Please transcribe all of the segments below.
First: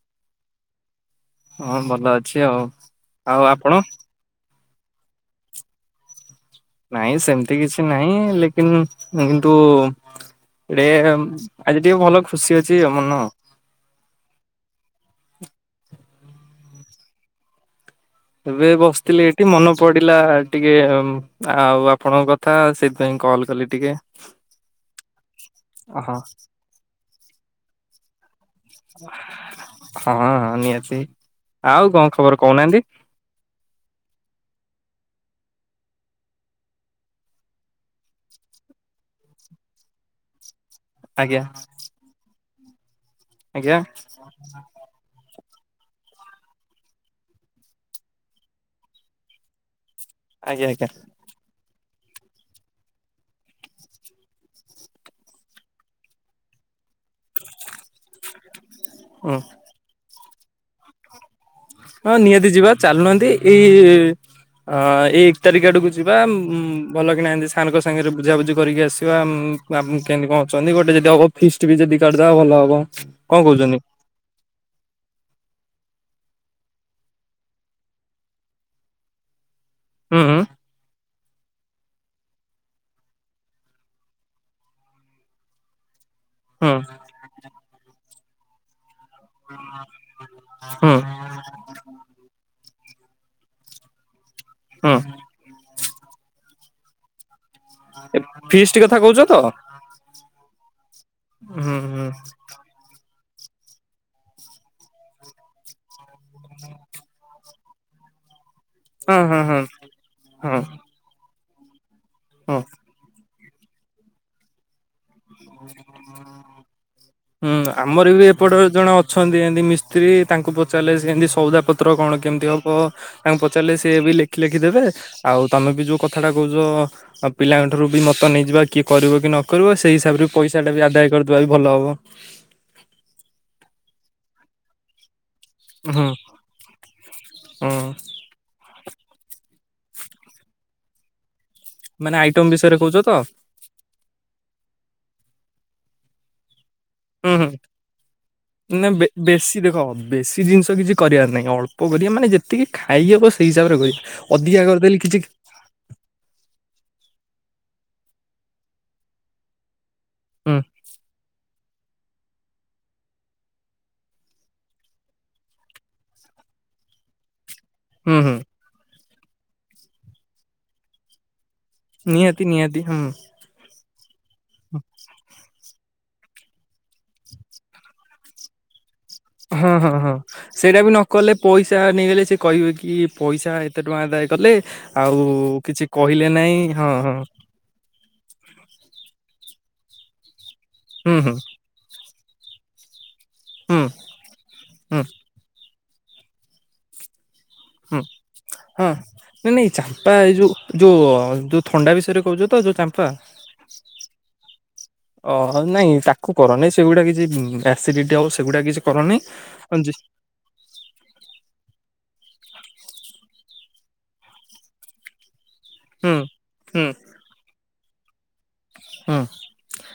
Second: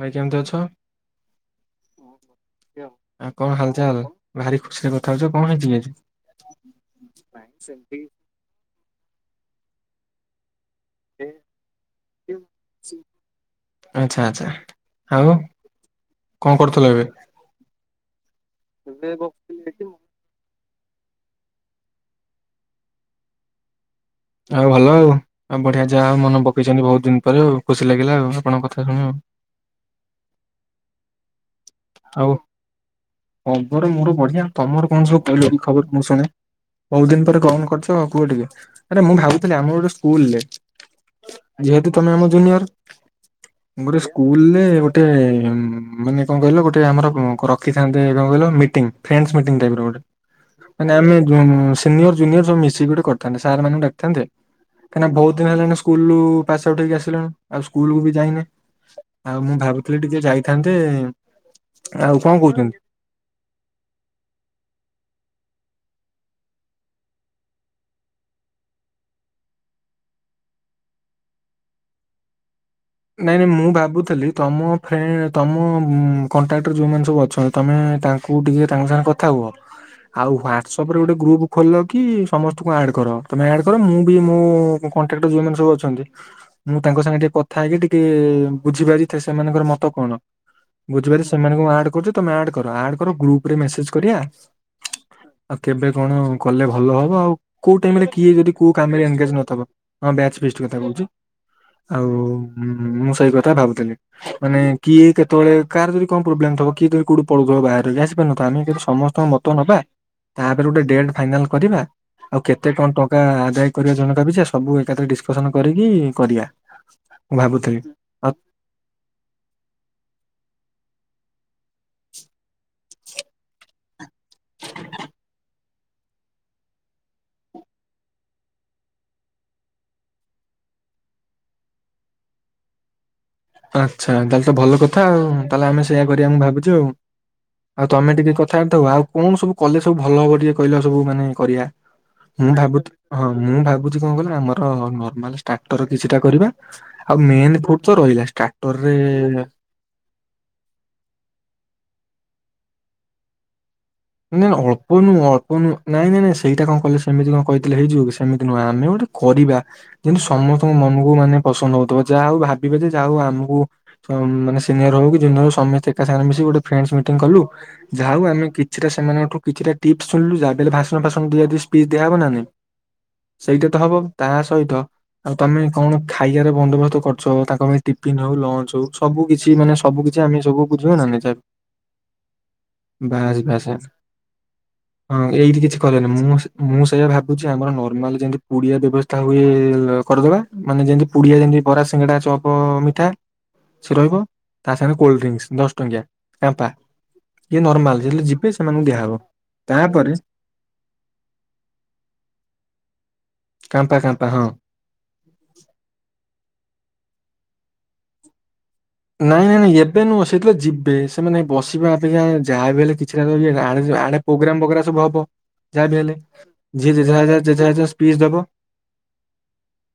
ଭାଇ କେମିତି ଅଛ ହଁ ଭଲ ଅଛି ଆଉ। ଆ ଆଉ କଣ ଆପଣ? ହାଲ ଚାଲ? ଭାରି ଖୁସି ରେ କଥା ହଉଛ କଣ ହେଇଛିି ଆଜି? ନାଇଁ ସେମିତି କିଛି ନାହିଁ ଲେକିନ୍ କିନ୍ତୁ ଏଟେ ଆଜି ଟିକେ ଭଲ ଖୁସି ଅଛି ମନ। ଆଚ୍ଛା ଆଚ୍ଛା ଆଉ କଣ କରୁଥିଲ ଏବେ? ଏବେ ବସିଥିଲି ଏଇଠି ମନେ ପଡିଲା। ଟିକେ ଆଉ ଆପଣଙ୍କ କଥା ସେଥିପାଇଁ କଲ୍ କଲି ଟିକେ। ଆଉ ଭଲ ଆଉ ଆଉ ବଢିଆ ଯାହା ହଁ ମନ ପକେଇଛନ୍ତି ବହୁତ ଦିନ ପରେ ଆଉ ଖୁସି ଲାଗିଲା ଆଉ ଆପଣଙ୍କ କଥା। ଶୁଣି ଆଉ। ହଁ ହଁ ନିହାତି ଆଉ କଣ ଖବର କହୁନାହାନ୍ତି। ହ ଘର ମୋର ବଢିଆ ତମର କଣ ସବୁ କହିଲ ଖବର ମୁଁ ଶୁଣେ। ବହୁତ ଦିନ ପରେ କଣ କରୁଛ କୁହ ଟିକେ ଆରେ ମୁଁ ଭାବୁଥିଲି ଆମର ଗୋଟେ ସ୍କୁଲରେ ଆଜ୍ଞା। ଯେତୁ ତମେ ଆମ ଜୁନିୟର ଆଜ୍ଞା ଗୋଟେ ସ୍କୁଲରେ ଗୋଟେ ମାନେ କଣ କହିଲ ଗୋଟେ ଆମର ରଖିଥାଆନ୍ତେ କଣ କହିଲ ମିଟି ଫ୍ରେନଚ ମିଟି ଟାଇପର ଗୋଟେ ଆଜ୍ଞା ଆଜ୍ଞା ମାନେ ଆମେ ଉଁ ସିନିୟର ଜୁନିୟର ଯୋ ମିଶିକି ଗୋଟେ କରିଥାନ୍ତେ ସାର୍ ମାନଙ୍କୁ ଡାକିଥାନ୍ତେ। କାହିଁକନା ବହୁତ ଦିନ ହେଲାଣି ସ୍କୁଲ ରୁ ପାସ୍ ଆଉଟ୍ ହେଇକି ଆସିଲିଣୁ ଆଉ ସ୍କୁଲକୁୁ ବି ଯାଇନି ହୁଁ। ଆଉ ମୁଁ ଭାବୁଥିଲି ଟିକେ ଯାଇଥାନ୍ତେ। ହଁ ଆଉ କଣ ନିହାତି ଯିବା କହୁଛନ୍ତି? ଚାଲୁନାହାନ୍ତି ଏଇ ହଁ ଏଇ ଏକ ତାରିଖ ଆଡ଼କୁ ଯିବା ଉଁ ଭଲ କିନା ହେନ୍ତି ସାରଙ୍କ ସାଙ୍ଗରେ ବୁଝାବୁଝି କରିକି ଆସିବା ଉଁ ଆପ କେମିତି କଣ ଅଛନ୍ତି ଗୋଟେ ଯଦି ହବ ଫିଷ୍ଟ ବି ଯଦି କାଢିଦେବା ଭଲ ହବ। ନାଇଁ କଣ ନାଇଁ ମୁଁ କହୁଛନ୍ତି? ଭାବୁଥିଲି ତମ ଫ୍ରେଣ୍ଡ ତୁମ ଉଁ କଣ୍ଟ୍ରାକ୍ଟର ଯେଉଁମାନେ ସବୁ ଅଛନ୍ତି ତୁମେ ତାଙ୍କୁ ଟିକେ ତାଙ୍କ ସାଙ୍ଗେ କଥା ହୁଅ। ହୁଁ ଆଉ ହୁଁ [unintelligible] ୱାଟ୍ସଅପ୍ରେ ଗୋଟେ ଗ୍ରୁପ୍ ଖୋଲ କି ସମସ୍ତଙ୍କୁ ଆଡ଼୍ କର ତୁମେ ଆଡ଼୍ କର ମୁଁ ବି ମୁଁ କଣ୍ଟାକ୍ଟର ଯୋଉ ମାନେ ସବୁ ଅଛନ୍ତି ହୁଁ ମୁଁ ତାଙ୍କ ସାଙ୍ଗେ ଟିକେ କ ଥାଇକି ଟିକେ ବୁଝିପାରିଥାଏ ସେମାନଙ୍କର ମତ କଣ? ହୁଁ ବୁଝିପାରୁ ସେମାନଙ୍କୁ ଆଡ଼ କର ଗ୍ରୁପ ରେ ମେସେଜ କରିବା। ହଁ। ଆଉ କେବେ କଣ କଲେ ଭଲ ହବ ଆଉ କୋଉ ଟାଇମରେ କିଏ ବି କୋଉ ଫିଷ୍ଟ କଥା କାମରେ କହୁଛ ଏନଗେଜ ତ? ନଥିବ ଆମ ବ୍ୟାଚ ଫିସ୍ଟ କଥା କହୁଛି। ଆଉ ହୁଁ ମୁଁ ସେଇ କଥା ଭାବୁଥିଲି। ମାନେ କିଏ କେତେବେଳେ କାହାର ଯଦି କଣ ପ୍ରୋବ୍ଲେମ ବ କିଏ ଯଦି କଉଠ ପଳଉଥିବ ବାହହାରାରେ ଆସି ପାରୁନ ଆମେ କି [unintelligible] ହଁ ସମସ୍ତଙ୍କ ହଁ ମତ ହଁ ନବା ହଁ ତାପରେ ଗୋଟେ ଡେଟ ଫାଇନାଲ କରିବା ଆଉ ହଁ। କେତେ କଣ ଟଙ୍କ ଙ୍କା ଆଦାୟ କରିବା ଜନକ ପିଛା ସେ ସବୁ ଏକାଥର କେ ଡିସକସନ କରିକି କରିବା। ମୁଁ ହୁଁ ଭାବୁଥିଲି ଆମ ପରେ ବି ଆଉ ଏପଟରେ ଜଣେ ଅଛନ୍ତି ଏମତି ମିସ୍ତ୍ରୀ ତାଙ୍କୁ ପଚାରିଲେ ସେମତି ସଉଦା ପତ୍ର କଣ କେମିତି ହ ବ ତାଙ୍କୁ ପଚାରିଲେ ସିଏ ବି ଲେଖି ଲେଖି ଦେବେ ଆଉ ତମେ ବି ଯୋଉ କଥାଟା କହୁଛ ପିଲାଙ୍କଠାରୁ ବି ମତ ନେଇଯିବା କିଏ କରିବ କି ନ କରିବ ସେଇ ହିସାବରେ ପଇସା ଟା ବି ଆଦାୟ କରିଦବା ବି ଭଲ ହବ। ଆଚ୍ଛା ତାହେଲେ ତ ଭଲ କଥା ଆଉ ତାହେଲେ ଆମେ ସେୟଆ କରିବା ମୁଁ ଭାବୁଛୁ ଆଉ। ହଁ। ଆଉ ତମେ ଟିକେ କଥାବାର୍ତା ହବ ଆଉ କଣ ସବୁ କଲେ ସବୁ ଭଲ ହବ ଟିକେ କହିଲ ସବୁ ମାନେ କରିବା ମାନେ ଆଇଟମ ମୁଁ ବିଷୟରେ ଭାବୁତ୍ କହୁଛ ତ ହଁ ମୁଁ ଭାବୁତ୍ ଯୋଉ କଣ କହିଲ ଆମର ର ମାନେ ଟାଟର କିଛିଟା କରିବା ଆଉ ହୁଁ ହୁଁ। ମେନ୍ ଫୁଡ୍ ରହିଲା। ନା ଷ୍ଟାର୍ଟରରେ ବେ ବେଶୀ ଦେଖ ବେଶୀ ଜିନିଷ କିଛି କରିବାର ନାହିଁ ଅଳ୍ପ କରିବା ମାନେ ଯେତିକି ଖାଇହବ ସେ ତିକି ହିସାବରେ କରିବା ଅଧିକା କରିଦେଲେ କିଛି କଣ ନାଇଁ ନ ନାଇଁ ସେଇଟା କଲେ ସେମତି କଣ କହିଦେଲେ ହେଇଯିବ କି ସେମିତି ନୁହେଁ ଆମେ ଗୋଟେ କରିବା। କିନ୍ତୁ ହୁଁ ସମସ୍ତଙ୍କ ମନକୁ ମାନେ ପସନ୍ଦ ହଉଥିବ ଯାହା ହଉ ଭାବିବେ ଯେ ଯାହା ହଉ ଆମକୁ ହ ମାନେ ସିନିୟର ହଉ କି ଜୁନିୟର ହଉ ସମସ୍ତେ ଏକା ସାଙ୍ଗରେ ମିଶିକି ଗୋଟେ ଫ୍ରେଣ୍ଡସ ମିଟିଂ କଲୁ ଯା ହୁଁ ହଉ ହୁଁ ଆମେ କିଛିଟା ସେମାନଙ୍କଠୁ କିଛିଟା ଟିପସ ଶୁଣିଲୁ ଯାହାବି ଲେ ଭାସଣ ଫାସଣ ଦିଆ ଦୁଇ ସ ପିସ ଦିଆହେବ ନା ନିହାତି ନାଇଁ ନିହାତି ହୁଁ। ସେଇଟା ତ ହବ ତାହା ସହିତ ଆଉ ତମେ କଣ ଖାଇବାର ବନ୍ଦୋବସ୍ତ କରଚ ତାଙ୍କ ପାଇଁ ଟିଫିନ ହଉ ଲଞ୍ଚ ହଉ ସବୁ କିଛି ହଁ ମାନେ ହଁ ସବୁ ହଁ କିଛି ଆମେ ସବୁ ସେଇଟା ବି ବୁଝିବା ନ ନା ନାଇଁ କଲେ ଯାବି ପଇସା ନେଇଗଲେ ସେ କହିବେ କି ବାସ ପଇସା ବାସ୍। ଏତେ ଟଙ୍କା ଆଦାୟ କଲେ ଆଉ ହଁ ଏଇଠି କିଛି କଲେନି କହିଲେ ମୁଁ ସେ ନାହିଁ ମୁଁ ହଁ ସେଇଆ ହଁ ଭାବୁଛି ଚି ଆମର ନର୍ମାଲ ଯେମତି ପୁଡିଆ ବ୍ୟବସ୍ଥା ହୁଏ କରିଦବା ମାନେ ଯେମିତି ହୁଁ ହୁଁ ପୁଡିଆ ଯେମତି ବରା ସିଙ୍ଗଡ଼ା ଚପ ମିଠା ହୁଁ ସେ ରହିବ। ତା ସାଙ୍ଗେରେ ହୁଁ କୋଲ୍ଡଡ୍ରିଙ୍କସ ଦଶ ଟଙ୍କିଆ କାମ୍ପା ଇଏ ନର୍ମାଲ ହୁଁ ଯେତେଳେ ଯିବେ ସେମାନଙ୍କୁ ହଁ ଦିଆହବ ନାଇଁ ନାଇଁ ତାପରେ ଚାମ୍ପା ଏଇ ଯୋଉ ଯୋଉ ଯୋଉ ଥଣ୍ଡା ବିଷୟରେ କହୁଛ ତ ଯୋଉ ଚାମ୍ପା। କାମ୍ପା କାମ୍ପା ହଁ। ଅ ନାଇଁ ତାକୁ କର ନାଇଁ ସେଗୁଡା କିଛି ଆସିଡିଟି ହବ ସେଗୁଡା କିଛି କରନି। ନାଇଁ ନାଇଁ ହଁ ନାଇଁ ଯେ- ଏବେନୁଅ ସେ ଯେତେବେଳେ ଯିବେ ସେମାନେ ବସିବା ଅପେକ୍ଷା ଯାହାବି ହେଲେ କିଛିଟା ଆ ଆଡେ ପ୍ରୋଗ୍ରାମ ବଗେରା ସବୁ ହବ ଯାହା ବି ହୁଁ ହେଲେ ହୁଁ ଯିଏ ଯେଝା ଯେଝା ଯେଝା ଯେଝା ସ୍ପିଚ ଦବ। ହଁ।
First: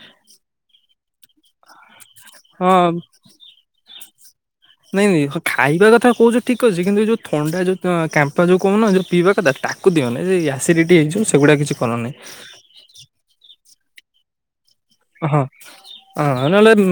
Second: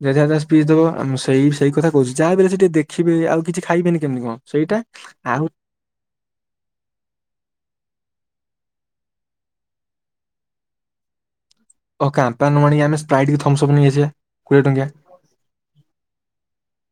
ଯେଝା ଯେଝା ସ୍ପିଚ ଦବ ଆ ମୁଁ ସେଇ ସେଇ କଥା କହୁଛି ଯାହା ବି ହେଲେ ସେ ଟିକେ ହଁ। ଦେଖିବେ ଆଉ କିଛି ଖାଇବେନି କେମିତି କଣ। ସେଇଟା ନାଇଁ ନାଇଁ ହ ଆଉ ଖାଇବା କଥା କହୁଛ ଠିକ୍ ଅଛି କିନ୍ତୁ ଯୋଉ ଥଣ୍ଡା ଯଉ କ୍ୟାମ୍ପା ଯୋଉ କହୁନ ଯଉ ପିଇବା କଥା ତାକୁ ଦିଅନିଁ ଏ ଆସିଡିଟି ହେଇଯିବ ସେଗୁଡ଼ା କିଛି ଓ କରନି କାମ୍ପା ନଆଣି କି ଆମେ ସ୍ପାଇଟ୍ କି ଥମ୍ସ ଅପ୍ ନେଇ ଆସିବା କୋଡ଼ିଏ ଟଙ୍କିଆ। ଅହଁ। ହଁ ଆ ନହେଲେ ଉ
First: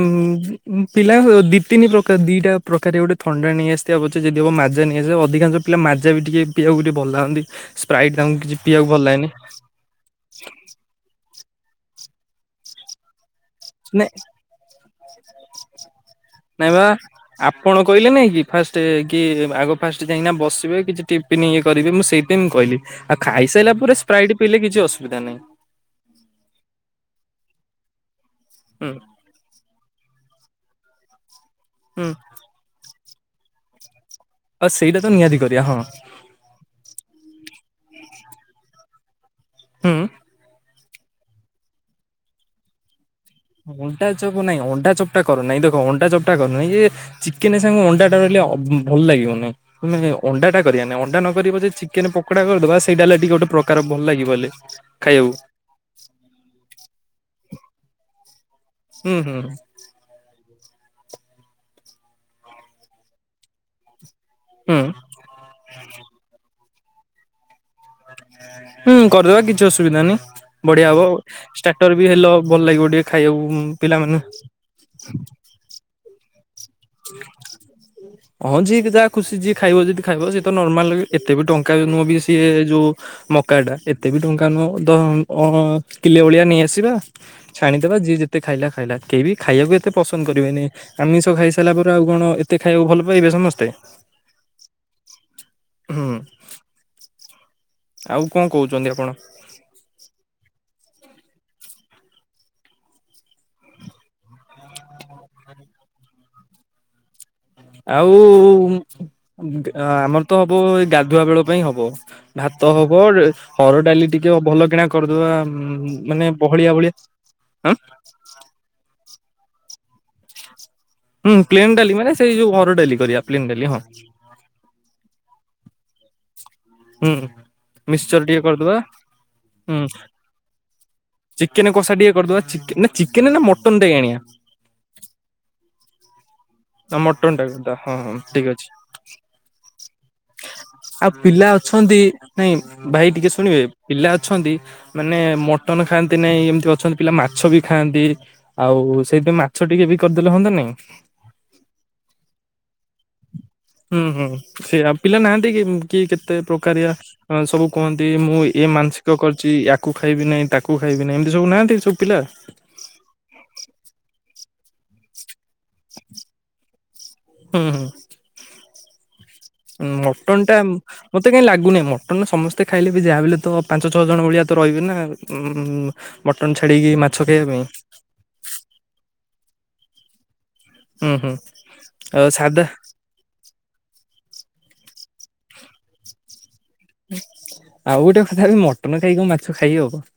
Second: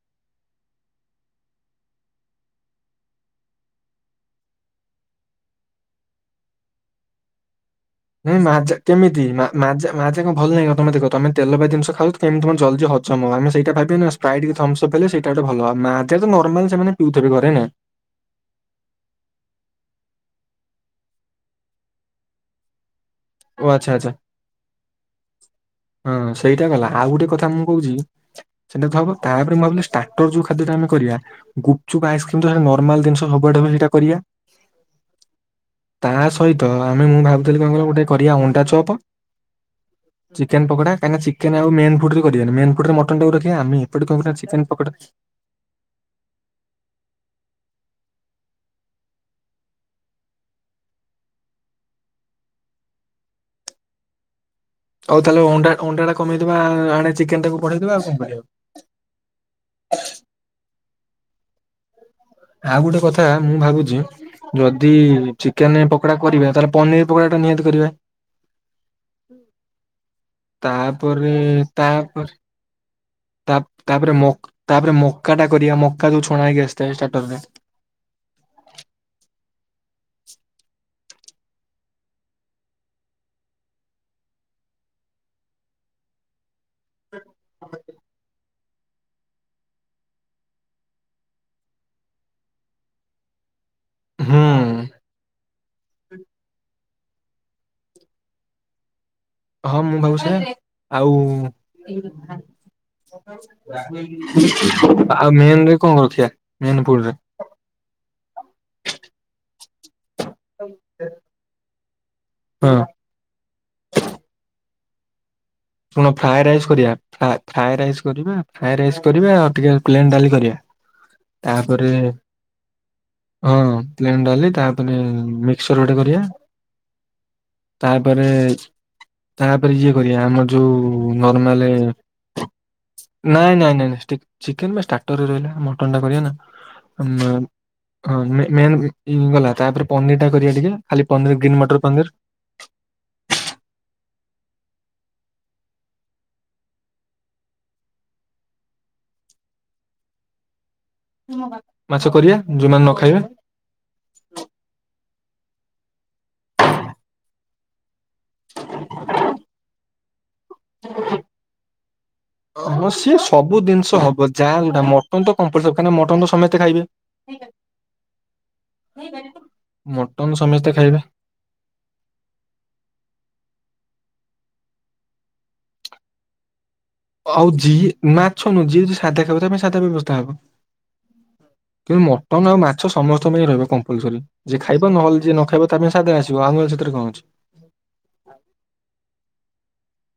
ଊ ପିଲା ଦିପିନି ପ୍ରକା ଦିଇଟା ପ୍ରକାରେ ଗୋଟେ ଥଣ୍ଡା ନେଇ ଆସିଥିବା ପଛେ ଯଦି ହବ ମାଜା ନେଇ ଆସିବ ଅଧିକାଂଶ ପିଲା ମାଯା ବି ଟିକେ ପି ଆକୁ ଟିକେ ଭଲ ଲାଗନ୍ତି। ସ୍ପ୍ରାଇଟ ତାଙ୍କୁ ନାଇଁ କିଛିି ମାଜା ପିଇବାକୁ ଭଲ କେମିତି ଲାଗେନି। ମା- ମାଜା ମାଜା କ ଭଲ ନାଇଁ ତମେ ଦେଖ ତମେ ତେଲ ଭାଜି ଜିନଷ ଖାଉଛ ଏମିତି କଣ ଜଲ୍ଲି ହଜମ ଆମେ ସେଇଟା ଭାବିବେ ନାଇଁ ନା ସ୍ପ୍ରାଇଟ୍ କି ଥମ୍ସ ଅପ୍ ହେଲେ ସେଇଟା ଗୋଟେ ଭଲ ଆଉ ମାଜା ତ ନର୍ମାଲ ସେମାନେ ପିଉଥିବେ ଘରେ ନା। କହିଲି ନାଇଁ କି ଫାଷ୍ଟ କି ଆଗ ଫାଷ୍ଟ ଯାଇନା ବସିବେ କିଛି ଟିଫନ୍ ଇଏ କରିବେ ମୁଁ ସେଇଥିପାଇଁ ମୁଁ କହିଲି। ଆ ଓ ଖାଇସାରିଲା ଆଚ୍ଛା ପରେ ଆଚ୍ଛା ସ୍ପ୍ରାଇଟ୍ ପିଇଲେ କିଛି ଅସୁବିଧା ନାହିଁ। ହଁ ସେଇଟା ଗଲା ଆଉ ଗୋଟେ କଥା ମୁଁ କହୁଛି ସେଟା ହୁଁ ତ ହବ। ତାପରେ ମୁଁ ଭାବିଲି ଷ୍ଟାର୍ଟର ଯୋଉ ଖାଦ୍ୟ ଟ ଆମେ କରିବା ଗୁପଚୁପ୍ ହୁଁ ଆଇସ କ୍ରି କିନ୍ତୁ ହେ ନର୍ମାଲ ଜିନିଷ ହବାଟେ ବି ହେଟା କରିବା। ଆ ସେଇଟା ତ ନିହାତି କରିବା ହଁ। ହ ହିତ ଆମେ ମୁଁ ଭାବୁଥିଲି କଣ କହିଲ ଗୋଟେ କରିବା ଅଣ୍ଟା ଚପ ହୁଁ। ଚିକେନ ପକୋଡ଼ା କାହିଁ ନା ଚିକେନ ଆଉ ମେନ୍ ଫୁଡ୍ ରେ କରିବାନି ମେନ୍ ଫୁଡ୍ ରେ ମଟନ୍ ଟାକୁ ର ଅଣ୍ଟା ଚପ୍ ନାଇଁ ଅଣ୍ଡା ଚପ୍ଟା କର ନାଇଁ ଦେଖ ଅଣ୍ଡା ଚପ୍ଟା କରନାହିଁ ଯେ ଚିକେନ ସାଙ୍ଗ ଅଣ୍ଡା ଟା ରହିଲେ ଅବ ଭଲ ଲାଗିବ ନି। [unintelligible] ଅଣ୍ଡା ଟା କରିବାନି ଅଣ୍ଡା ନକି ପଛେ ଚିକେନ ପକୋଡା କରିଦବା ସେଇଡା ଲେଡି ଗୋଟ ପ୍ରକାର ଭଲ ଲାଗିବ ବୋଲି। ଅଉ ତାହେଲେ ଅଣ୍ଡା ଅଣ୍ଡା ଟା କମେଇଦବା ଆ ଆଣେ ଚିକେନ ଟାକୁ ପଢେଇଦବା ଆଉ କଁ କରିବା। ହୁଁ ହୁଁ ହୁଁ। ଆଉ ଗୋଟେ କଥା ମୁଁ ଭାବୁଛି ହୁଁ ଯଦି ଚିକେନ ପକୋଡା କରିବା ତାହେଲେ ପନିର ପକଡ଼ଟା ନିହାତି କରିବା। ହୁଁ କରିଦେବା କିଛି ଅସୁବିଧା ନହିଁ ବଢିଆ ହବ ତାପରେ ଷ୍ଟାର୍ଟର ବି ହେଲ ଭଲ ଲାଗିବ ଟିଏ। ତାପ ତାପରେ ମକ ତାପରେ ମକା ଟା କରିବା ମକା ଯୋଉ ଛଣା ହେଇକି ଆସିଥାଏ ଷ୍ଟାର୍ଟର ରେ। ହଁ ଯିଏ କା ଯାହା ଖୁସି ଯିଏ ଖାଇବ ଯଦି ଖାଇବ ସିଏ ତ ନର୍ମାଲ ଏତେ ବି ଟଙ୍କା ନୁହଁ ବି ସିଏ ଯୋଉ ମକା ଟା ଏତେ ବି ଟଙ୍କା ନୁହ ଦନ୍ ଅ କିଲେ ଭଳିଆ ନେଇଆସି ତିବା ଛାଣିଦବା ଯିଏ ଯେତେ ଖାଇଲା ଖାଇଲା କେହିବି ଖାଇବାକୁ ଏତେ ପସନ୍ଦ କରିବେଷ ଆମିଷ ଖାଇ ସ ହେଲାପରେ ଆଉ କଣ ଏତେ ଖାଇବାକୁ ଭଲ ପାଇବେ ସମସ୍ତେ? ହୁଁ। ହୁଁ ଆଉ କଁ କହୁଚନ୍ତି ଆପଣ? ହଁ ମୁଁ ଭାବୁଛେ ଆଉ ଆଉ ମେନ ରେ କଁ ରଖିବା ମେନପୁର ରେ? ଆଉ ଉଁଗା ଆମ ତପ ଏଇ ଗାଧୁଆ ବେଳ ପାଇଁ ହବ ଭାତ ହଁ ହବ ହର ଡାଲି ଟିକେ ଭଲ କିଣା କରିଦବା ଉମ କଣ ଫ୍ରାଏ ରାଇସ୍ କରିବା ଫ୍ରା ଫ୍ରାଏ ରାଇସ୍ କରିବା ଫ୍ରାଏ ରାଇସ୍ କରିବା ଆଉ ଟିକେ ପ୍ଲେନ୍ ଡାଲି କରିବା। ହୁଁ ପ୍ଲେନ ତାପରେ ଡାଲି ମାନେ ସେଇ ଯୋଉ ହରଡ଼ ଡାଲି କରିବା ପ୍ଲେନ ହଁ ଡାଲି ପ୍ଲେନ୍ ଡାଲି ତା ପରେ ମିକ୍ସର ଗୋଟେ କରିବା। ହୁଁ ମିକ୍ସଚର ତାପରେ ଟିକେ କରିଦବା ତାପରେ ହୁଁ ଇଏ କରିବା ଆମ ଯୋଉ ନାର୍ମଲ୍ ଚିକେନ କଷା ଟିକେ କରିଦବା ଚିକେ ନା ଚିକେନ ନା ନାଇ ନାଇ ମଟନ ଟା ନାଇ ଆଣିବା ଷ୍ଟିକ୍ ଚିକେନ ବା ଟାଟରେ ରହିଲା ମଟନ ଟା କରିବା ନା ନା ମଟନ ଆମା ଟା କରିଦବା ହଁ ଠିକ ଅଛି। [unintelligible] ଗଲା ତାପରେ ପନିର ଟା କରିବା ଟିକେ। ଖାଲି ଆଉ ପନିର ପିଲା ଗ୍ରୀନ୍ ମଟର ଅଛନ୍ତି ପନିର ନାଇଁ ଭାଇ ଟିକେ ଶୁଣିବେ ପିଲା ଅଛନ୍ତି ମାନେ ମ ଟନ ଖାଆନ୍ତି ନାଇଁ ଏମିତି ଅଛନ୍ତି ପିଲା ମାଛ ବି ଖାଆନ୍ତି ଆଉ ସେଇଥିପାଇ ମାଛ ଟିକେ ବି କରିଦେଲେ ହୁଅନ୍ତତା ନି? ମାଛ କରିବା ଯୋଉମାନେ ନ ଖାଇବେ। ହୁଁ ହୁଁ ସେ ରାମପିଲା ନାହାଁନ୍ତି କି କି କେତେ ପ୍ରକାରିଆ। ହ ସବୁ କୁହନ୍ତି ମୁଁ ଇୟେ ମାନସିକ କରିଚି ୟାକୁ ଖାଇବି ନି ତାକୁ କୁ ଖାଇବିନି ଏମତି ସବୁ ନାହାନ୍ତି ସବ୍ ପିଲା? ହ ସିଏ ସବୁ ଜିନିଷ ହବ ଯାହା ଯଉଟା ମଟନ ତ କମ୍ପଲ୍ କାଁ ମଟନ୍ ତ ସମସ୍ତେ ଖାଇବେ। ହୁଁ ହୁଁ। ମଟନ ସମସ୍ତେ ଖାଇବେ। ତେ କାଇ ଲାଗୁନି ମଟନ୍ ସମସ୍ତେ ଖାଇଲେ ବି ଯାହା ବଲେ ତ ପାଞ୍ଚ ଛଅ ଜଣ ଭଳିଆ ତ ରହିବେ ନା ଆଉ ଉମ ମଟନ୍ ଛାଡିକି ମା ଆଉ ଯିଏ ମାଛନୁ ଯିଏ ଯିଏ ସାଧା ଖାଇବ ତା ପାଇଁ ସାଧା ବ୍ୟବସ୍ଥା ହବ। ହୁଁ ହୁଁ କି ମଟନ ଆଉ ମାଛ ସ ସମସ୍ତଙ୍କ ପାଇଁ ରହିବ କମ୍ପଲସରି ଯିଏ ଖାଇବା ନହେଲେ ଯିଏ ନ ଖାଇବା ତା ପାଇଁ ସାଧ ଆସିବ ଆମ ସେଥିରେ କଁ ଅଛି। ଆଉ ଗୋଟେ କଥବିା ମଟନ ଖାଇକି ମାଛ ଖାଇ ହବ।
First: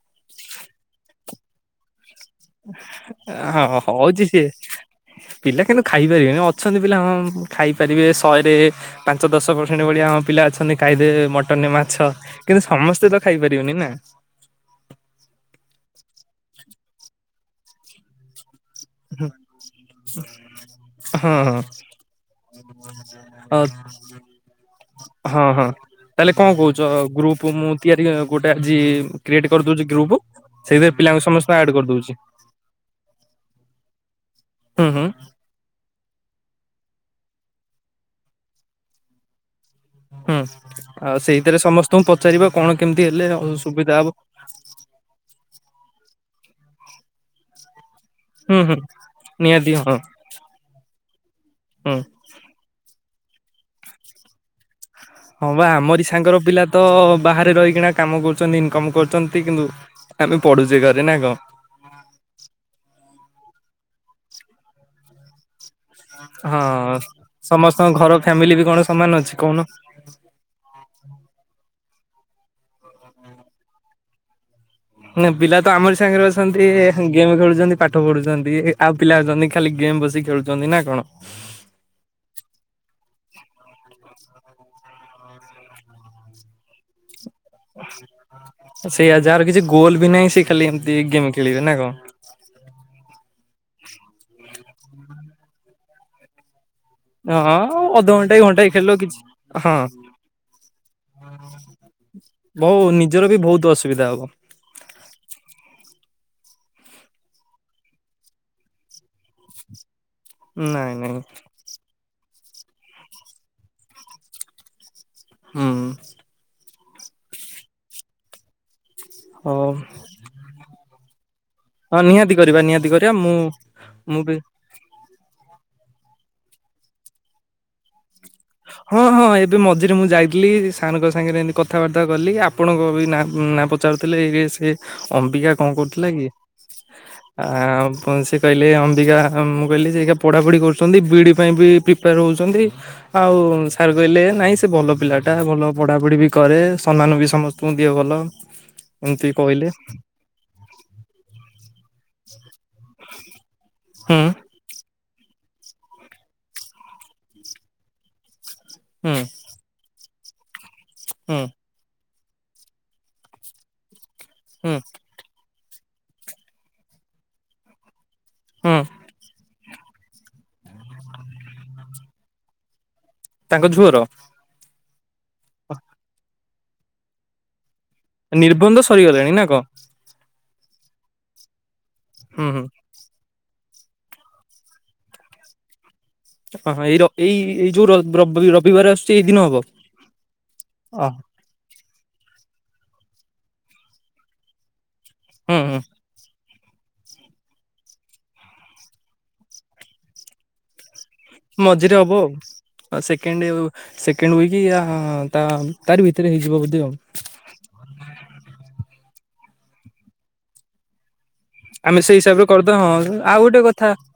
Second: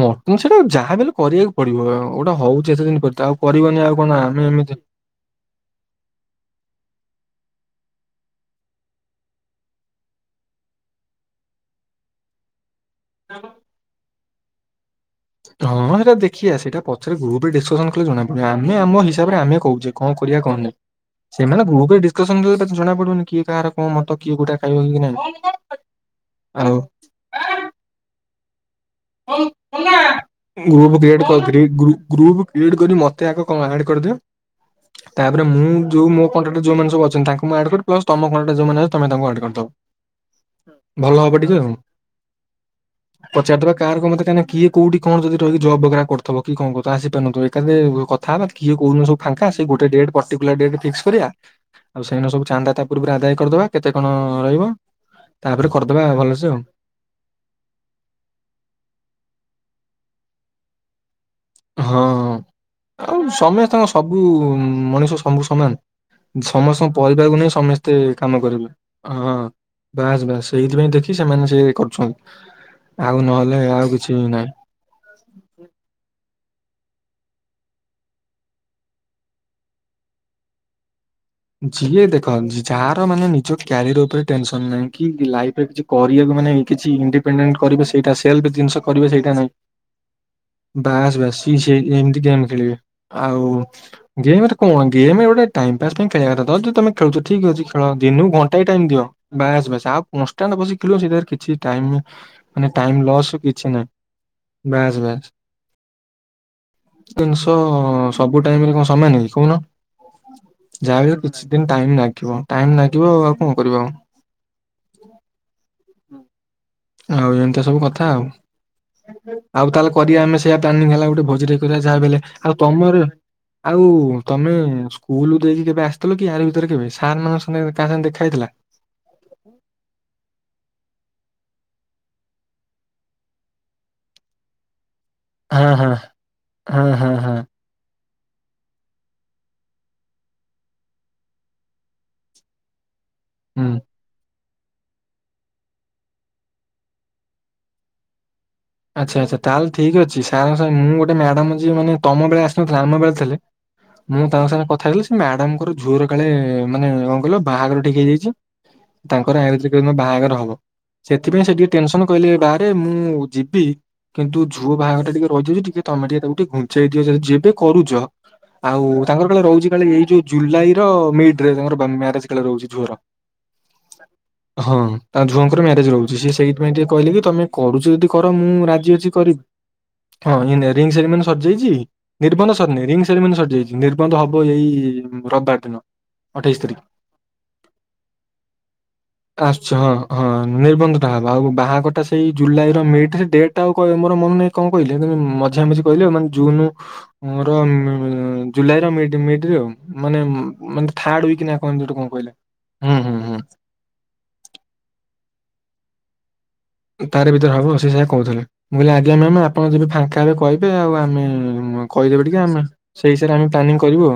ମଟନ ସେଟା ଯାହା ବଲେ କରିବାକୁ ପଡିବ ଗୋଟା ହୋଉଚି ଏତେ ଦିନ ପର ତ ଆଉ ହଁ କରିବନି ଆଉ ହଉଛି କଣ ସିଏ ଆମେ ଏମିତି ପିଲା କିନ୍ତୁ ଖାଇପାରିବେନି ଅଛନ୍ତି ପିଲା ହଁ ଖାଇପାରିବେ ଶହେରେ ପାଞ୍ଚ ଦଶ ପରସେଣ୍ଟ ଭଳିଆ ପିଲା ଅଛନ୍ତି କାଇଦେ ମଟନ ମାଛ। କିନ୍ତୁ ସମସ୍ତେ ତ ଖାଇପାରିବନି ନା? ହଁ ହେରା ଦେଖିବା ସେଟା ପଛରେ ଗ୍ରୁପ୍ରେ ଡିସକସନ କଲେ ଜଣା ପଡିବ ଆମେ ଆମ ହିସାବରେ ଆମେ କହୁଛେ କଁ କରିବା କଁ ନାହିଁ। ହଁ ସେମାନେ ଗ୍ରୁପରେ ଡିସକସନ ଜଣା ପଡୁନି କିଏ ହଁ କାହାର କଣ ମତ କିଏ ଗୋଟେ ଖାଇବ କି ନାଇଁ। ହଁ ହଁ ତାହେଲେ କଣ କହୁଛ ଗ୍ରୁପ ମୁଁ ତିଆରି ଗୋଟେ ଆଜି କ୍ରିଏଟ୍ କରିଦଉଛି ଗ୍ରୁପ ସେଇଥିରେ ପିଲାଙ୍କୁ ସମସ୍ତେ ଆଡ କରିଦଉଛି। କ୍ରିଏଟ୍ କରିକି ମତେ ଆଗ କ ଆଡ କରିଦିଅ। ହୁଁ ହୁଁ। ତାପରେ ମୁଁ ଯୋଉ ମୋ କଣ୍ଟାକ୍ଟ ଯୋଉମାନେ ସବୁ ଅଛନ୍ତି ତାଙ୍କୁ ମୁଁ ଆଡ କର ପ୍ଲସ୍ ତମ କଣ୍ଟାକ୍ଟ ଯୋଉମାନେ ଅ ତମେ ତାଙ୍କୁ ଆଡ କରିଦବ। ହୁଁ ଭଲ ଆଉ ହବ ଟିକେ ସେଇଥିରେ ଆଉ ସମସ୍ତଙ୍କୁ ପଚାରିବା କଣ କେମିତି ହେଲେ ଆଉ ସୁବିଧା ହବ। କାହିଁକି କିନା କିଏ କୋଉଠି କଣ ଯଦି ରହିିକି ଜବ୍ ବଗେରା କରୁଥବ କି କଣ କରୁଥବ ଆସିପାରନଥିବ ଏକାଥରେ କ ଥା ହବା ହୁଁ କିଏ ହୁଁ କୋଉ ଦିନ ସବୁ ଫାଙ୍କା ସେ ନିହାତି ଗୋଟେ ହଁ ଡେଟ୍ ପଟିକୁଲାର ଡେଟ ଫିକ୍ସ କରିବା ହୁଁ ଆଉ ସେଇଦିନ ସବୁ ଚାନ୍ଦା ତା ପୂର୍ବରୁ ଆଦାୟ କରିଦବା କେତେ କଣ ରହିବ ହଁ ବା ତାପରେ କରିଦବା ଆମରି ସାଙ୍ଗର ଭଲସେ ଆଉ। ପିଲା ତ ବାହାରେ ରହିକିନା କାମ କରୁଛନ୍ତି ଇନକମ କରୁଛନ୍ତି କିନ୍ତୁ ଆମେ ପଢୁଛେ ଘରେ ନା କଣ। ହଁ ଆଉ ସମସ୍ତଙ୍କ ସବୁ ମଣିଷ ସବୁ ସମାନ? ହଁ ସମସ୍ତଙ୍କ ପରିବାରକୁ ନେଇ ସମସ୍ତଙ୍କ ସମସ୍ତେ ଘର କାମ ଫ୍ୟାମିଲି ବି କରିବେ କଣ ସମାନ ଅଛି ହ କହୁନ ବାସ ବାସ୍ ସେଇଥିପାଇଁ ଦେଖି ସେମାନେ ସେ କରୁଛନ୍ତି ଆଉ ନହେଲେ ଆଉ କିଛି ବି ନାହିଁ। ନା ପିଲା ତ ଆମରି ସାଙ୍ଗରେ ଅଛନ୍ତି ଗେମ୍ ଖେଳୁଛନ୍ତି ପାଠ ପଢୁଛନ୍ତି ଆଉ ପିଲା ଅଛନ୍ତି ଖାଲି ଗେମ୍ ବସିକି ଖେଳୁ ଛନ୍ତି ନା କଣ। ଯିଏ ଦେଖ ଯାହାର ମାନେ ନିଜ କ୍ୟାରିଅର ଉପରେ ଟେନସନ ନାହିଁ କି ଲାଇଫରେ କିଛି କରିବାକୁ ମାନେ କିଛି ଇଣ୍ଡି ପେଣ୍ଡନ କରିବେ ସେଇଟା ସେଲ୍ଫ ଜିନିଷ କରିବେ ସେଇଆ ସେଇଟା ଯାହାର ନାହିଁ କିଛି ଗୋଲ ବି ନାହିଁ ସେ ଖାଲି ଏମିତି ବାସ୍ ଗେମ୍ ବାସ୍ ଖେଳିବେ ସିଏ ନା କଣ ସେଇ ଏମିତି ଗେମ୍ ଖେଳିବେ। ଆଉ ଗେମରେ କଣ ଗେମ ଗୋଟେ ଟାଇମପାସ୍ ପାଇଁ ଖେଳିବା କଥା ଯ ତମେ ଖେଳୁଛ ଠିକ ହଁ ଅଛି ଖେଳ ଦିନକୁ ଅଧଘଣ୍ଟା ଘଣ୍ଟାଏ ଟାଇମ ଖେଳିଲ ଦିଅ କିଛି ବାସ ହଁ ବାସ୍ ଆଉ କନଷ୍ଟାନଟ୍ ବସିକି ଖେଳିଲ ସେଇ ଜାଗାରେ କିଛି ମାନେ ବହୁ ଟାଇମ ନିଜର ଲସ୍ ବି ବହୁତ କିଛି ନାହିଁ ଅସୁବିଧା ହବ। ବାସ ବାସ। ଜିନିଷ ସବୁ ଟାଇମରେ କଣ ସମାନକି କହୁନ। ନାଇଁ ନାଇଁ ଯାହାବିହେଲେ କିଛି ଦିନ ଟାଇମ ଲାଗିବ ଟାଇମ ଲାଗିବ ଆଉ କଣ କରିବା ଆଉ। ହୁଁ। ଆଉ ଏମିତିଆ ସବୁ କଥା ଆଉ। ହଉ ଆଉ ତାହେଲେ କରିବା ଆମେ ସେଇଆ ପ୍ଲାନିଂ ହେଲା ଗୋଟେ ଭୋଜି କରିବା ହଁ ଯାହାବିହେଲେ ନିହାତି ଆଉ କରିବା ନିହାତି ତମର କରିବା ମୁଁ ଆଉ ମୁଁ ବି ତମେ ସ୍କୁଲ ଦେଇକି କେବେ ଆସିଥିଲ କି ଆର ଭିତରେ କେବେ ସାର୍ ମାନଙ୍କ ସାଙ୍ଗେ କାହା ସାଙ୍ଗେ ଦେଖା ହେଇଉଥିଲା? ହଁ ହଁ। ହଁ ଏବେ ମଝିରେ ମୁଁ ଯାଇଥିଲି ସାରଙ୍କ ସାଙ୍ଗରେ ଏମିତି କଥାବାର୍ତ୍ତା କଲି ଆପଣଙ୍କ ବିଁ ନାଁ ନାଁ ପଚାରୁଥିଲେ ଇଏ ସେ ଅମ୍ବିକା କଣ ହଁ ହଁ କରୁଥିଲା କି? ହଁ ହଁ ହଁ କଣ୍ଟାକ୍ଟ କଣ ସେ-, କହିଲେ ଅମ୍ବିକା ମୁଁ କହିଲି ସେ ଏଇକା ପଢ଼ାପଢ଼ି କରୁଛନ୍ତି ବକ ଡ଼ି ପାଇଁ ବି ପ୍ରିପେୟାର ହେଉଛନ୍ତି। ଆଉ ହୁଁ ସାର କହିଲେ ନାଇଁ ସେ ଭଲ ପିଲା ଟା ଭଲ ପଢାପଢି ବି କରେ ସମ୍ମାନ ବି ସମସ୍ତଙ୍କୁ ଦିଏ ନାହିଁ ଭଲ। ଆଛା ଏମିତି ଆଛା କହିଲେ ତାହେଲେ ଠିକ ଅଛି। ସାର୍ ଙ୍କ ସାଙ୍ଗେ ମୁ ଗୋଟେ ମ୍ୟାଡ଼ାମ ଯିଏ ମାନେ ତମ ପାଇଁ ଆସିନଥିଲା ଆମ ପାଇଁ ଥିଲେ ହୁଁ ମୁଁ ତାଙ୍କ ସାଙ୍ଗରେ କଥା ହେଇଗଲି ସେ ମ୍ୟାଡାମଙ୍କର ଝୁଅର କାଳେ ମାନେ କଣ କହିଲ ବାହାଘର ଠିକ ହେଇଯାଇଛି। ହୁଁ ତାଙ୍କର ଆ ଯୋଉଦିନ ବାହାଘର ହବ ହୁଁ ସେଥିପାଇଁ ସେ ଟିକେ ଟେନସନ କହିଲେ ବାରେ ମୁଁ ଯିବି କିନ୍ତୁ ଝୁଅ ହୁଁ ବାହାଘରଟା ଟିକେ ରହିଯାଉଛି ଟିକେ ତମ ଟିକେ ତାକୁ ଟିକେ ଘୁଞ୍ଚେଇଦିଅ ଯେବେ କରୁଛ ହୁଁ ଆଉ ତାଙ୍କର କାଳେ ରହୁଛି କାଳେ ଏଇ ଯୋଉ ଜୁଲାଇ ର ମିଡ୍ ରେ ତାଙ୍କର ମ୍ୟାରେଜ କାଳେ ରହୁଛି ଝୁଅର। ତାଙ୍କ ଝୁଅର? ହଁ ତାଙ୍କ ଝୁଅଙ୍କର ମ୍ୟାରେଜ ରହୁଛି ସିଏ ସେଇଥିପାଇ ଟିକେ କହିଲେ କି ତମେ କରୁଛ ଯଦି କର ମୁଁ ନିର୍ବନ୍ଧ ରାଜି ଅଛି ସରିଗଲାଣି ନା କଣ? କରିବି ହଁ ଇଏ ରିଙ୍ଗ୍ ସେରିମନି ସରିଯାଇଛି ହୁଁ ନିର୍ବନ୍ଧ ହୁଁ ସରିନି ରିଙ୍ଗ ସେରିମାନୀ ସରିଯାଇଛି। ନିର୍ବନ୍ଧ ହବ ଏଇ ରବିବାର ଦିନ। ଅଠେଇଶ ତାରିଖ ହଁ ଏଇ ର ଏଇ ଏଇ ଯୋଉ ରବ ରବ୍ ରବିବାର ଆସୁଛି ଏଇ ଦିନ ହବ? ଆସୁଛି ହଁ ହଁ ନିର୍ବନ୍ଧ ଅ ଟା ହବ ଆଉ ବାହାଘରଟା ଏଇ ଜୁଲାଇ ର ମିଡ୍ ରେ ଡେଟ୍ ଟା ଆଉ ମୋର ମନ ନାହିଁ କଣ କହିଲେ କିନ୍ତୁ ହୁଁ ମଝିଆ ହୁଁ ମଝି କହିଲେ ମାନେ ଜୁନୁ- ର ଜୁଲାଇ ର ମିଡ୍-ମିଡ୍ ରେ ଆଉ ମାନେ- ମାନେ ଥାର୍ଡ ଉଇକ୍ ନା କଣ ଏମିତି ମଝିରେ ଗୋଟିଏ କଣ ହବ ଆଉ। କହିଲେ, ହୁଁ-ହୁଁ-ହୁଁ। ସେକେଣ୍ଡ ସେକେଣ୍ଡ ଉଇକି ୟା ତା ତାରି ଭିତେରେ ହେଇଯିବ ବୋଧେ। ଆଉ। ତାରି ଭିତେରେ ହବ ସିଏ ସେୟା କହୁଥିଲେ, ମୁଁ କହିଲି ଆଜ୍ଞା ମ୍ୟାମ୍ ଆପଣ ଯେବେ ଫାଙ୍କା ହେବେ କହିବେ ଆଉ ଆମେ- ଆମେ ସେଇ କହିଦେବେ ଟିକେ ହିସାବରେ ଆମେ କରିଦବା, ସେଇ ହଁ ହିସାବରେ ଆଉ ଆମେ ଗୋଟେ ପ୍ଲାନିଂ କଥା- କରିବୁ ଆଉ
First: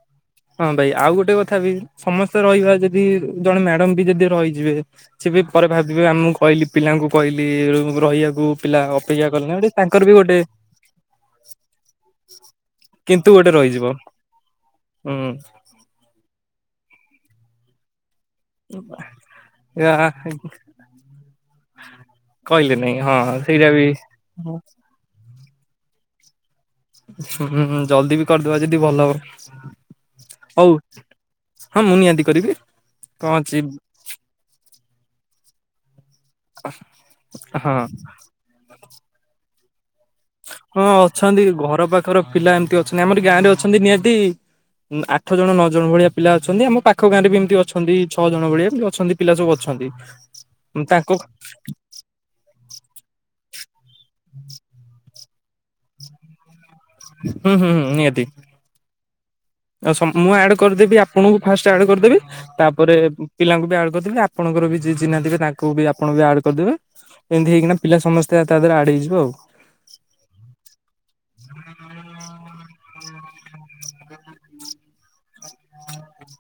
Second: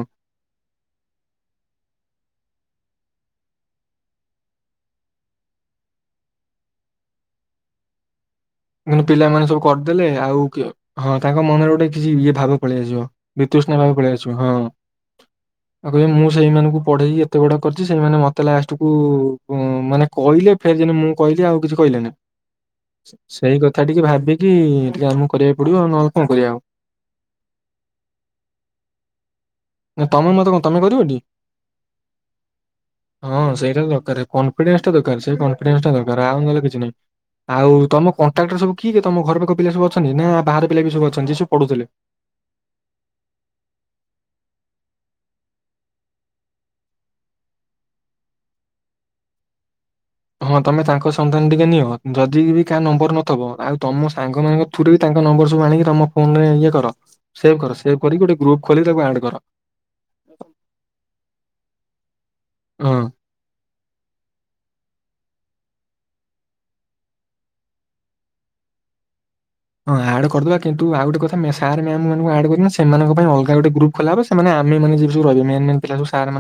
ହଁ ଭାଇ, ଆଉ ଗୋଟେ କଥା ବି ସମସ୍ତେ ରହିବା ଯଦି ଜଣେ ମ୍ୟାଡମ୍ ବି ଯଦି ରହିଯିବେ- ସେଏବି ପରେ ଭାବିବେ ଆମୁ କହିଲି ପିଲାଙ୍କୁ କହିଲି ରହିଆକୁ ପିଲା ମାନେ ଅପେକ୍ଷା ପିଲାମାନେ ସବୁ କରୁନାହାନ୍ତି, କରିଦେଲେ ତାଙ୍କର ବି ଆଉ ଗୋଟେ କି ହଁ ତାଙ୍କ ମନରେ ଗୋଟେ କିଛି ଇଏ ଭାବ ପଳେଇଆସିବ, କିନ୍ତୁ ଗୋଟେ ବିତୃଷ୍ଣ ରହିଯିବ ଭାବ ପଳେଇ ଆସିବ ହୁଁ ହଁ। ଆଉ କହିବେ ମୁଁ ସେଇମାନଙ୍କୁ ପଢେଇକି ଏତେ ବଡ କରିଚି, ସେଇମାନେ ମ ତେ ଲଷ୍ଟକୁୁ ଏହା ମାନେ କହିଲେ, ଫେର୍ ଯେନି ମୁଁ କହିଲି ଆଉ କିଛି କହିଲେନି। କହିଲେନେଇଁ ହଁ। ସେଇଟା ସେଇକଥା ବି ଟିକେ ଭାବିକି ଟିକେ ଆମକୁ କରିଆକୁ ପଡିବ, ଆଉ ନହେଲେ କଣ କରିଆ ଆଉ। ହୁଁ ଜଲଦି ବି କରିଦବା ଯଦି ଭଲ ହବ। ତମେ ମତେ କଣ ହଉ ତମେ କରିବ ଟି, ହଁ ମୁଁ ନିହାତି କରିବି କଣ ହଁ ଅଛି ସେଇଟା ତ ଦକାରେ। କନଫିଡେନ୍ସ ଟା ଦରକାର୍ ସେ କନଫିଡେନ୍ସ ଟା ଦରକାର୍ ଆଉ ନହେଲେ କିଛି ନାହିଁ, ହଁ। ଆଉ ତମ କନ୍ ଟାକ୍ଟ୍ରେ ସବୁ କିଏ-କିଏ ତମ ଘର ପାଖ ପିଲା ସବୁ ଅଛନ୍ତି, ନା ବାହାର ପିଲା ବି ସବୁ ଅଛନ୍ତି ଯିଏ ସବୁ ପଢୁଥିଲେ? ଙ୍କର ପିଲା ଏମ୍ ତି ଅଛନ୍ତି ଆମର ଗାଁ ରେ ଅଛନ୍ତି ନିହାତି ଆଠ ଜଣ ନଅ ଜଣ ଭଳିଆ ପିଲା ଅଛନ୍ତି, ଆମ ପାଖ ଗାଁରେ ବି ଏମ୍ତି ଅଛନ୍ତି ଛଅ ଜଣ ଭଳିଆ ଅଛନ୍ତି। ପିଲା ସବୁ ଅଛନ୍ତି। ହଁ ତମେ ତାଙ୍କ ସନ୍ଧାନ ଟିକେ ନିଅ। ଯଦି ବି କାହା ନମ୍ବର ନଥବ, ଆଉ ତମ ସାଙ୍ଗମାନଙ୍କ ଥ୍ରୁରେ ବି ତାଙ୍କ ନମ୍ବର ସବୁ ଆଣିକି ତମ ଫୋନରେ ଇଏ କର। ହୁଁ ସେଭ୍ ହୁଁ କର ହୁଁ ସେଭ୍ କରିକି ନିହାତି ଗୋଟେ ଗ୍ରୁପ୍ ଖୋଲିକି ତାକୁ ଆଡ କର। [unintelligible] ମୁଁ ଆଡ୍ କରିଦେବି ଆପଣଙ୍କୁ ଫାଷ୍ଟ ଆଡ୍ କରିଦେବି ହଁ ତାପରେ ପିଲାଙ୍କୁ ବି ଆଡ କରିଦେବେ, ଆପଣଙ୍କର ବି ଯିଏ ଚିହ୍ନା ଥିବେ ତାଙ୍କୁ ବି ଆପଣ ବି ଆଡ୍ କରିଦେବେ। ଏନ୍ତି ହେଇକିନା ପିଲା ସମସ୍ତେ ତା ଧେରେ ଆଡ୍ ହେଇଯିବେ ଆଉ। ହଁ ଆଡ୍ କରିଦବା କିନ୍ତୁ ଆଉ ଗୋଟେ କଥା ସାର୍ ମ୍ୟାମ୍ ମାନଙ୍କୁ ଆଡ୍ କରିବାନି, ସେମାନଙ୍କ ପାଇଁ ଅଲଗା ଗୋଟେ ଗ୍ରୁପ୍ ଖୋଲା ହବ ସେମାନେ ଆମେମାନେ [unintelligible] ଯୋଉ ରହିବେ ମେନ୍-ମେନ୍ ପିଲା ସବୁ ସାର୍ ମାନ-